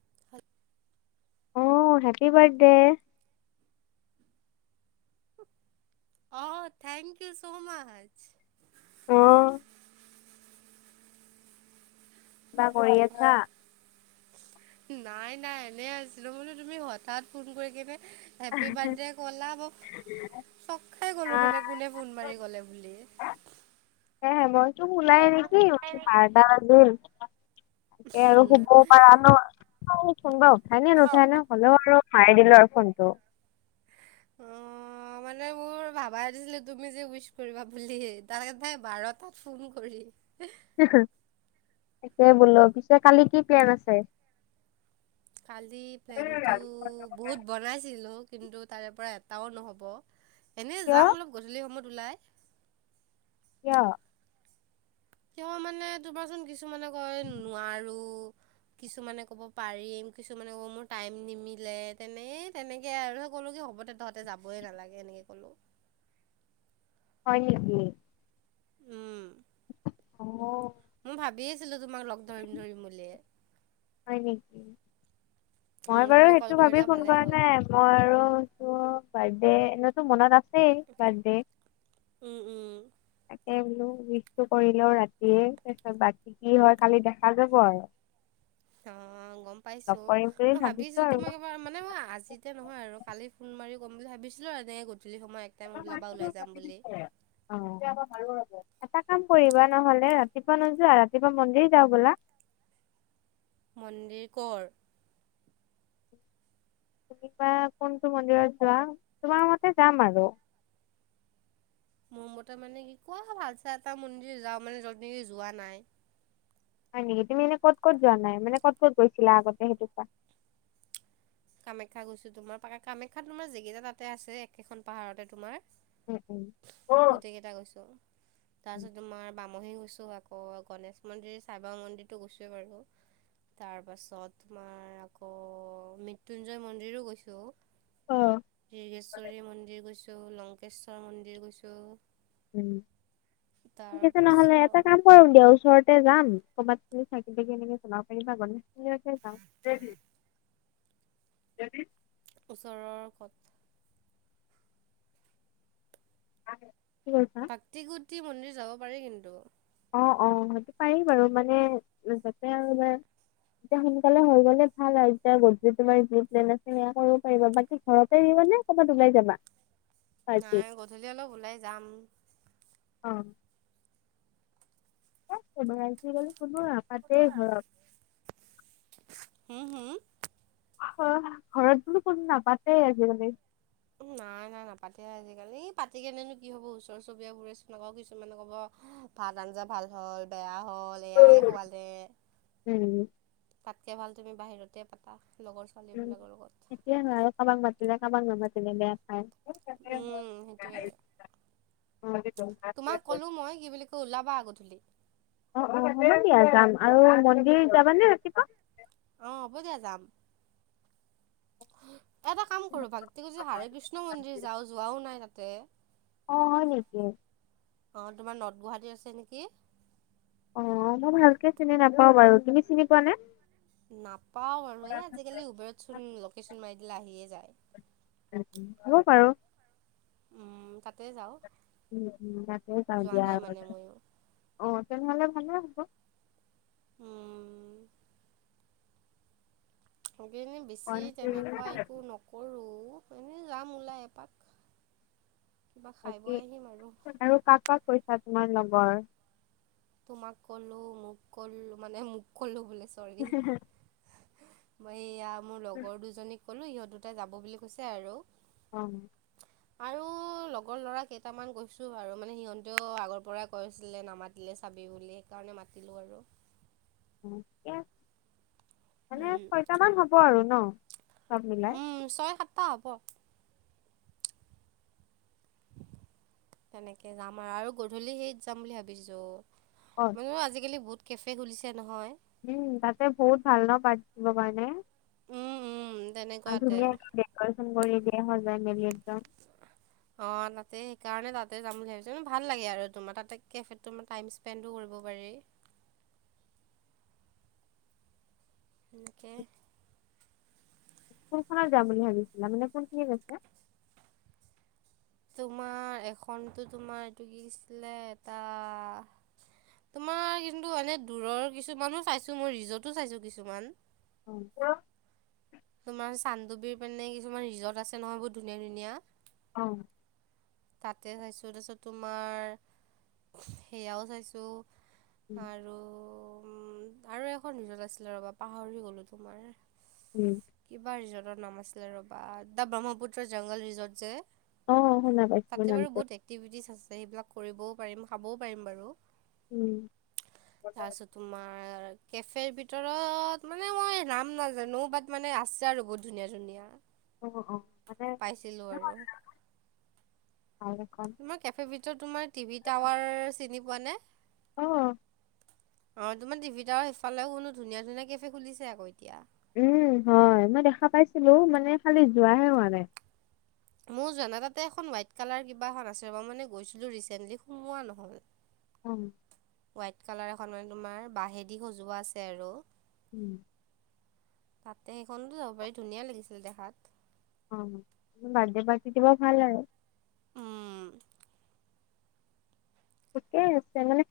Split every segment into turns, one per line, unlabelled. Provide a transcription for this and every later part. [unintelligible]
অ' happy birthday.
অ' thank you so much.
অ কিবা কৰি আছা
[unintelligible] নাই নাই এনে আছিলো বোলো তুমি হঠাৎ ফোন কৰি কেনে হেপ্পি বাৰ্থডে ক'লা ক চক খাই গলোঁ মানে
নাই
কোনে ফোন মাৰি ক'লে বুলি।
এ মইটো শুলাই নেকি বাৰটা বাজিল। তাকে আৰু, শুধিবও পাৰা ন' অ'- কোনবা উঠাই নে
অ',
নুঠাই নে। হ'লেও আৰু মাৰি দিলোঁ আৰু ফোনটো।
অ' অ', মানে মোৰ ভাবায় নাছিলোঁ তুমি যে উইচ কৰিবা বুলি। তাতে তাই বাৰটাত ফোন কৰি। এহ
হি হি‌। তাকে বোলোঁ। পিছে কালি কি প্লেন আছে?
কালি প্লেনটো- বহুত বনাইছিলোঁ, কিন্তু তাৰে পৰা এটাও নহ'ব, এনে
কিয়
যাম অলপ। গধূলি সময়ত ওলায়।
কিয়?
কিয় মানে তোমাচোন কিছুমানে কয় নোৱাৰোঁ। কিছুমানে ক'ব পাৰিম, কিছুমানে ক'ব, মোৰ টাইম নিমিলে, তেনে তেনেকে আৰু সকলোকে হ'ব দে। তহঁতে যাবই নালাগে, এনেকে ক'লোঁ।
হয় নেকি?
উম'।
অহ'।
মই ভাবিয়ে আছিলোঁ, তোমাক লগ ধৰিম-ধৰিম বুলিয়ে।
উম' -উম' মই বাৰু
তুমি কল
সেইটো ভাবি
কৰিলা
ফোন
ভালে
কৰা
হ'ল
নাই। এই' মই আৰু তোৰ বাৰ্থডে, এনেতো মনত আছেই বাৰ্থডে।
উম'-উম'।
তাকে বোলোঁ উইছটো কৰি লওঁ ৰাতিয়ে, তাৰপিছত বাকী কি হয় কালি, দেখা যাব আৰু।
অহ', গম পাইছোঁ,
কৰিম বুলি
মই ভাবিছোঁ
আৰু
তোমাক এবাৰ মানে মোৰ আজি এতিয়া নহয় আৰু, কালি ফোন মাৰি কম বুলি ভাবিছিলোঁ আৰু এনেকে গধূলি সময় এক টাইম ওলাবা, ওলাই যাম বুলি।
অহ', কিবা এটা ভাবিবো লাগিব, এটা কাম কৰিবা নহ'লে, ৰাতিপুৱা নোযোৱা, ৰাতিপুৱা মন্দিৰ যাওঁ বোলা।
মন্দিৰ ক'ৰ?
তুমি বা কোনটো মন্দিৰত যোৱা? তোমাৰ মতে যাম আৰু।
মোৰ মতে মানে, কি কোৱা, ভাল চাই এটা মন্দিৰ যাওঁ মানে যদি যোৱা নাই।
হয় নেকি, তুমি এনে ক'ত-ক'ত যোৱা নাই? মানে ক'ত-ক'ত গৈছিলা আগতে সেইটো কোৱা।
কামাখ্যা গৈছোঁ তোমাৰ পাকা, কামাখ্যাত তোমাৰ যিকেইটা তাতে আছে, একেখন পাহাৰতে তোমাৰ।
উম
গোটেই কেইটা গৈছোঁ। তাৰ
উম
পিছত তোমাৰ বামহী গৈছোঁ, আকৌ গণেশ মন্দিৰ, সাইবাবা মন্দিৰতো গৈছোঁৱে বাৰু। তাৰ পাছত তোমাৰ আকৌ মৃত মৃত্যুঞ্জয় মন্দিৰো গৈছোঁ,
অ
দৰ্গেশ্বৰী মন্দিৰ গৈছোঁ, লং লংকেশ্বৰ মন্দিৰ গৈছোঁ।
উম', ঠিক আছে নহ'লে, এটা
তাৰপাছত
কাম এই দেওঁ ওচৰতে যাম, ক'ৰবাত তুমি চাকি-তাকি এনেকে জ্বলাব পাৰিবা, গণেশ গুৰিলৈকে যাওঁ। ৰেডি-ৰেডি।
ওচৰৰ ক'ত?
হেল্ল',।
ভক্তি কুটী মন্দিৰ যাব পাৰে কিন্তু।
অ', -অ', সেইটো পাৰি বাৰু, মানে, যাতে আৰু মান এতিয়া সোনকালে হৈ গ'লে ভাল আৰু, তেতিয়া যদি তোমাৰ যি প্লেন আছে সেয়া কৰিব পাৰিবা, বাকী ঘৰতে আহিবা নে, ক'ৰবাত ওলাই যাবা? পাৰ্টি?
নাই, গধূলি অলপ ওলাই যাম।
অহ',। এই', নোৱাৰিছোঁ বুলি, কোন নো ইয়াত?
কোন নো ইয়াত, হম-হম,।
অ', ঘৰত বোলোঁ কোনো নাপাতেই আজিকালি।
নাই-নাই, নাপাতে আজিকালি, পাতি কেনেনো কি হ'ব ওচৰ- চুবুৰীয়াবোৰেচোন আকৌ কিছুমানে ক'ব হি ভাত-আঞ্জা ভাল হ'ল, বেয়া হ'ল। বেয়ায়ে খুৱালে,
উম,
তাতকে ভাল তুমি বাহিৰতে পাতা, লগৰছ পোৱালীবিলাকৰ লগত।
কিহেনু আৰু কাবাক মাতিলে কাবাক নামাতিলে বেয়া পায়।
উম', সেইটোৱে।
অ',
তোমাক ক'লোঁ মই কি বুলি কয় ওলাবা গধূলি!
অ' অ' হ'ব দিয়া যাম আৰু মন্দিৰ যাবানে ৰাতিপুৱা?
অ', হ'ব দিয়া যাম। এটা কাম কৰো ভাল, তুয়ি যি হাৰে কৃষ্ণ মন্দিৰ যাওঁ যোৱাও নাই তাতে।
অঁ হয় নেকি?
অ', তোমাৰ নত গুৱাহাটীত আছে নেকি?
অ', মই ভালকে চিনি নাপাও বাৰু, তুমি চিনি পোৱানে?
নাপাওঁ বাৰু এ' আজিকালি উবেৰতচোন লকেচন মাৰি দিলে আহিয়ে যায়।
হয় বাৰু।
উম' তাতে যাওঁ।
উম উম তাতে যাওঁ
যোৱা
দিয়া।
নাই মানে ময়ো
অ', তেনেহ'লে ভালে হ'ব।
উম্। শেগেনে বেছি তেনেকুৱা একো নক- কৰো, এনেই যাম ওলাই এপাক। কিবা
বাকী
খাই-ব‌ই আহিম আৰু।
কাক কাক কৈছা তোমাৰ লগৰ?
তোমাক কলো, মোক কলো মানে মোক কলো বোলে ছৰি। মই এয়া মোৰ লগৰ দুজনীক ক'লো সিহঁত দুটাই যাব বুলি কৈছে আৰু।
হয় নি?
আৰু লগৰ ল'ৰা কেইটামান কৈছো আৰু মানে সিহঁতেও আগৰ পৰাই কৈ আছিলে নামাত- তিলে চাবি বুলি সেইকাৰণে মাতিলো আৰু।
অ' কে, মানে
উম
ছয়টামান হ'ব আৰু ন'? চব মিলাই।
উম, ছয়-সাতটা হ'ব। তেনেকে যাম আৰু, আৰু গধূলি সেইত যাম বুলি ভাবিছো।
অ
মানুহে আজি-কালি বহুত কেফে খুলিছে নহয়।
উম, তাতে বহুত ভাল ন' পাৰ্টি দিব কাৰণে?
উম, উম,
আৰু
তেনেকুৱাতে।
ধুনীয়াকে ডেক'ৰেচন কৰি দিয়ে সজায়-মেলি একদম।
অ', তাতে সেইকাৰণে তাতে যাম বুলি ভাবিছোঁ। ম' ভাল লাগে আৰু তোমাৰ তাতে কেফেত তোমাৰ টাইম স্পেণ্ডো কৰিব পাৰি। সেনেকে
কোনখনত যাম বুলি ভাবিছিলা? মানে কোনখিনিত আছে?
তোমাৰ এখনতো তোমাৰ এইটো কিছিলে এটা তোমাৰ কিন্তু এনে দূৰৰ কিছুমানো চাইছো মই ৰিজৰ্টো চাইছো কিছুমান।
[unintelligible]
তোমাৰ চানদুবীৰ পানে কিছুমান ৰিজৰ্ট আছে নহয় বহুত ধুনীয়া-ধুনীয়া।
অ'।
তাতে চাইছো, তাছত তোমাৰ সেইয়াও চাইছোঁ আৰু উম্ আৰু এখন ৰিজত আছিলে ৰ'বা পাহৰি গ'লো তোমাৰ।
উম।
কিবা ৰিজৰ্টৰ নাম আছিলে ৰ'বা দা ব্ৰহ্মপুত্ৰ জংগল ৰিজৰ্ট যে
অ শুনা পাইছিলো
তাতে বাৰু
নামটো
বহুত এক্টিভিটিছ আছে সেইবিলাক কৰিবও পাৰিম খাবও পাৰিম বাৰু।
উম।
তাৰছত তোমাৰ কেফেৰ ভিতৰত মানে মই নাম নাজানো বাট মানে আ ছে আৰু বহুত ধুনীয়া ধুনীয়া।
অ অ মানে
পাইছিলো আৰু
ভাল এখন।
তোমাক কেফেবিটো তোমাৰ টিভি টাৱাৰ চিনি পোৱা নে?
অ'।
অঁ তোমাৰ টিভিতটা আৰু সেইফালেও শুনো ধুনীয়া ধুনীয়া কেফে খুলিছে আক এতিয়া।
উম হয় মই দেখা পাইছিলো মানে খালি যোৱাহে হোৱা নাই।
মৌ যোৱা নাই তাতে এখন হোৱাইট কালাৰ কিবা এখন আছিল ৰ মানে গৈছিলো ৰিচেণ্টলি সোমোৱা নহ'ল।
অ'।
হোৱাইট কালাৰ এখন মানে তোমাৰ বাহেদি সজোৱা আছে আৰু।
উম।
তাতে সেইখনতো যাব পাৰি ধুনীয়া লাগিছিলে দেখাত।
অম বাৰ্থডে পাৰ্টি দিব ভাল আৰু।
উম।
তাকে তাৰমানে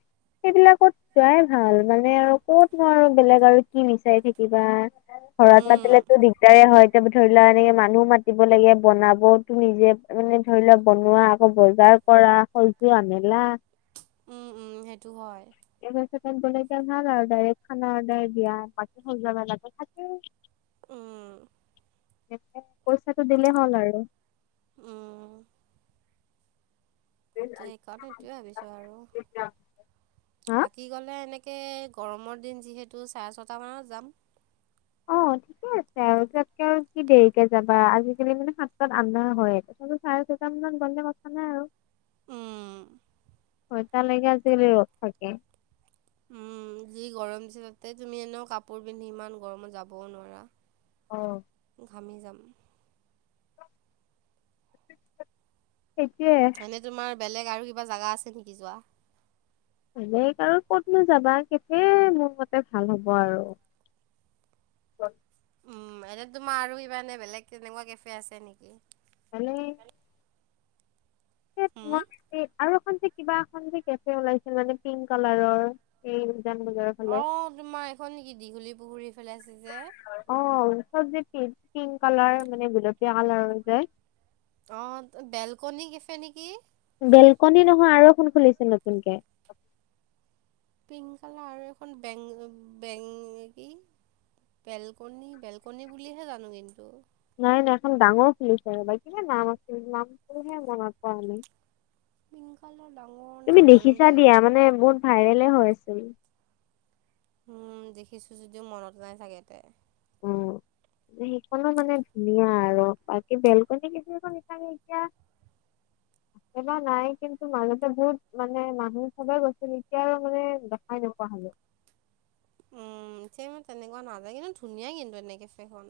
সেইবিলাকত যোৱাই ভাল মানে আৰু কত নো আৰু বেলেগ কি বিচাৰি থাকিবা। ঘৰত
উম,
পাতিলেতো দিগদাৰে হয় এতিয়া ধৰি লোৱা এনেকে মানুহো মাতিব লাগে বনাব ত নিজে মানে ধৰি লোৱা বনোৱা আকৌ বজাৰ কৰা সজু আ মেলা
উম উম সেইটো হয়।
[unintelligible] গলেটো ভালে ডাইৰেক্ খানা অৰ্ডাৰ দিয়া বাকী সজোৱা মেলাটো থাকেই।
উম।
পইচাটো দিলেই হ'ল আৰু।
উম। সেইটো সেইকাৰণে সেইটোয়ে ভাবিছো
হা
আৰু বাকী গলে এনেকে তকে গৰমৰ দিন যিহেতু চাৰে ছটামানত যাম।
অ ঠিকে আছে আৰু তাতকে আৰু কি দেৰিকে যাবা আজিকালি মানে হাতাত আন্ধাৰ হয়েই। মই বোলো চাৰে ছটামানত গলে কথা নাই আৰু।
উম।
চটা লৈকে আজিকালি ৰদ থাকে।
উম যি গৰম দিছে তাতে তুমি এনে কাপোৰ পিন্ধি ইমান গৰমত যাবও নোৱাৰা।
অ।
ঘামি যাম।
সেইটোয়ে।
মানে তোমাৰ বেলেগ আৰু কিবা জাগা আছে নেকি যোৱা?
বেলেগ আৰু কতনো যাবা কেফে মোৰ মতে ভাল হব আৰু।
উম এনে তোমাৰ আৰু ইমানানে বেলেগ তেনেকুৱা কেফে আছে নেকি।
মানে
উম,
[unintelligible] আৰু এখন যে কিবা এখন যে কেফে ওলাইছিল মানে পিংক কালাৰৰ এই উজান বজাৰত
অঁ তোমাৰ এইখন নেকি দীঘলী পুখুৰী ফেলাই আছে যে।
অও চবজিত। পিংক কালাৰ মানে গুলপীয়া কালাৰৰ যে।
অ বেলকনী কেফে নেকি।
বেলকনি নহয় আৰু এখন খুলিছে নতুনকে।
পিংক কালাৰ এখন বেং বেংগ কি বেলকনি বেলকনি বুলিহে জানো কিন্তু।
নাই নাই এখন ডাঙৰ খুলিছে বাই কিনে নাম আছিল নামতোহে মনত পৰা নাই।
পিংক কালাৰ ডাঙৰ
তুমি
নাজানো
দেখিছা দিয়া,
পিছে
মানে বহুত ভাইৰেলে হৈ আছিল।
উম। দেখিছোঁ যদিও মনত নাই চাগে তে।
উম। সেইখনো মানে ধুনীয়া আৰু, বাকী বেলকনী [unintelligible] তিয়া [inaudible] এবাৰ নাই কিন্তু মাজতে বহুত মানে মানুহ চবে গৈছিল, এতিয়া আৰু মানে দেখাই নোপোৱা হ'লো।
উম। এতিয়া ইমান তেনেকুৱা নাযায়, কিন্তু ধুনীয়াই কিন্তু এনে কেফেখন।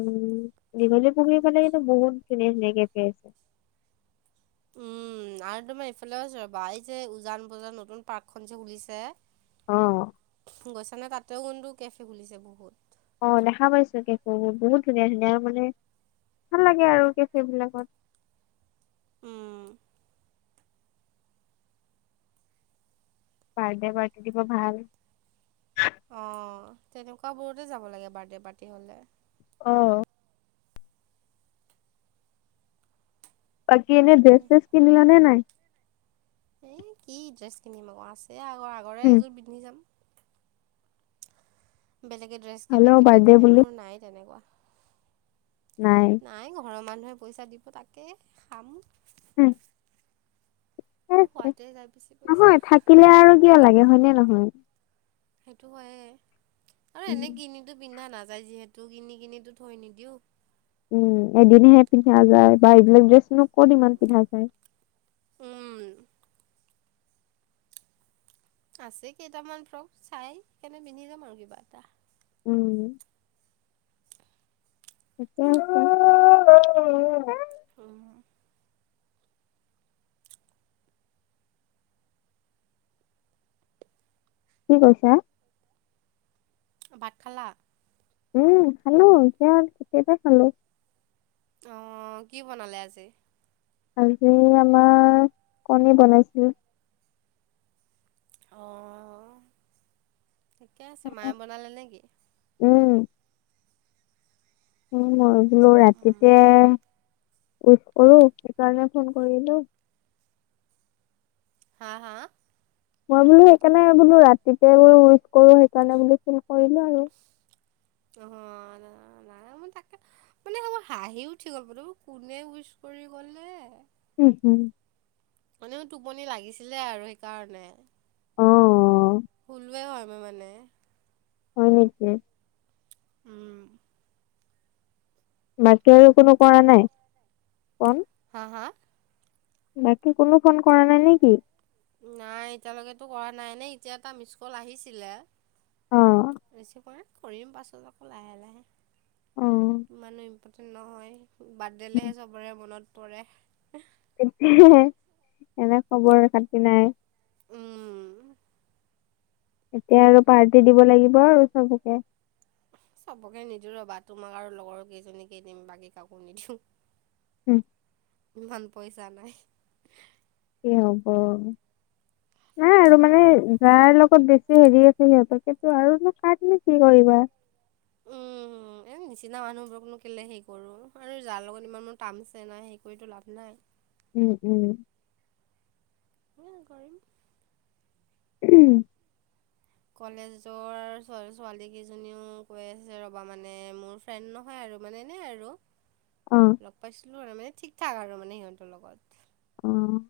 উম। দীঘলী পুখুৰীৰ ফালে কিন্তু বহুত ধুনিয়া ধুনীয়া কেফে আছে।
উম, আৰু তোমাৰ এইফালে ৰ'বা। এই যে উজান বজাৰত নতুন পাৰ্কখন যে খুলিছে।
অ
গৈছা নে? তাতেও কুন্তু কেফে খুলিছে বহুত।
অ' দেখা পাইছো কেফেবোৰ। বহুত ধুনীয়া ধুনীয়া মানে, ভাল লাগে আৰু কেফে বিলাকত।
উম।
বাৰ্দে পাৰ্টি দিব ভাল।
অ' তেনেকুৱাবোৰতে যাব লাগে, বাৰ্থডে' পাৰ্টি হ'লে।
অ'। বাকি এনে ড্ৰেছ চেচ কিনিলানে নাই?
এই, কি ড্ৰেছ কিনিম আকৌ? আছে আগৰ, আগৰে
উম
এযোৰ পিন্ধি যাম। বেলেগে ড্ৰেছ কিনে,
হ'লেও
কিবা
বাৰ্থডে
কিনে।
বুলি?
মোৰ নাই তেনেকুৱা।
নাই।
নাই, ঘৰৰ মানুহে পইচা দিব তাকে খাম।
হম।
মোৰ খোৱতে যায়, বেছি পইছা।
কিলে আৰু কিয় লাগে? হয়নেে নহয়।
সেইটো হয়ে। আৰু এনেই
উম
কিনিতো পিন্ধা নাযায় যিহেতু, কিনি কিনিটো থৈ নিদিওঁ।
উম। এদিনহে পিন্ধা যায়, বা এইবিলাক ড্ৰেছনো ক'ত ইমান পিন্ধা যায়।
হুম। আছে কেইটামান ফ্ৰক। চাই কেনে পিন্ধি যাম আৰু কিবা এটা।
উম। [unintelligible]
উম।
কি কৈছা?
ভাত খালা?
উম, খালোঁ। এতিয়া কেইটা খালোঁ।
অ', কি বনালে আজি?
আজি আমাৰ কণী বনাইছিল।
অ, ঠিকে আছে। মায়ে বনালে নে কি?
উম। উ, মই বোলো
উম,
ৰাতিকে উইচ কৰোঁ, সেইকাৰণে ফোন কৰিলোঁ।
হা? হা?
মই বোলো সেইকাৰণে বোলো ৰাতিতে বোলো উইচ কৰোঁ, সেইকাৰণে বোলো ফোন কৰিলোঁ আৰু।
অহ নাই, মই তাকে মানেসম হাঁহি উঠি গ'ল, বোলো কোনে উইচ কৰি ক'লে।
উম, হুম।
হনেও টোপনি লাগিছিলে আৰু সেইকাৰণে।
অ'।
শুলোৱে হয় মই মানে।
হয় নেকি
উম'
বাকী আৰু কোনো কৰা নাই ফ'ন?
হা হা?
বাকী কোনো ফোন কৰা নাই নে নেকি?
নাই, এতিয়ালৈকেতো কৰা নাই নে এতিয়া এটা মিচস্কল আহিছিলে।
অ',
ৰেচিপ কৰা, কৰিম পাছত আকৌ লাহে-লাহে।
অ'
ইমানো ইম্পৰ্টেণ্ট নহয়, বাৰ্থডেলেহে
উম।
চবৰে মনত পৰে।
[unintelligible] এনে খবৰ খাটি নাই।
উম'
এতিয়া আৰু পাৰ্টি দিব লাগিব আৰু চবকে।
চবকে নিদো ৰবা, তোমাক আৰু লগৰ কেইজনী কেই দিম বাকী কাকো নিদিওঁ।
উম'।
ইমান পইচা নাই।
কি হ'ব? নাই আৰু মানে
উম'।
যাৰ লগত বেছি হেৰি আছে সিহঁতকে নো আৰু নো কাক নো কি কৰিবা। [inaudible]
উম, এই নিচিনা মানুহবোৰকনো কেলেই সেই কৰো আৰু যাৰ লগত ইমান মোৰ টামছে নাই, সেই কৰিতো লাভ নাই।
উম' উম'।
ম [unintelligible] কৰিম
উম'
কলেজৰ ছোৱালী কেইজনীও কৈ আছে ৰ'বা মানে মোৰ ফ্ৰেড নহয় আৰু মানে এনে আৰু
অ',
লগ পাইছিলোঁ আৰু মানে ঠিক-ঠাক আৰু মানে সিহঁতৰ লগত।
অ'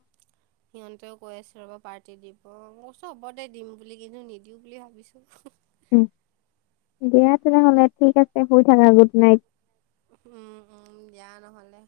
সিহঁতেও কৈ আছে ৰ'বা পাৰ্টি দিব মই কৈছোঁ হ'ব দে, দিম বুলি কিন্তু নিদিওঁ বুলি ভাবিছোঁ।
উম' দিয়া তেনেহ'লে ঠিক আছে, শুই থাকা গুড নাইট।
উম' উম' দিয়া নহ'লে।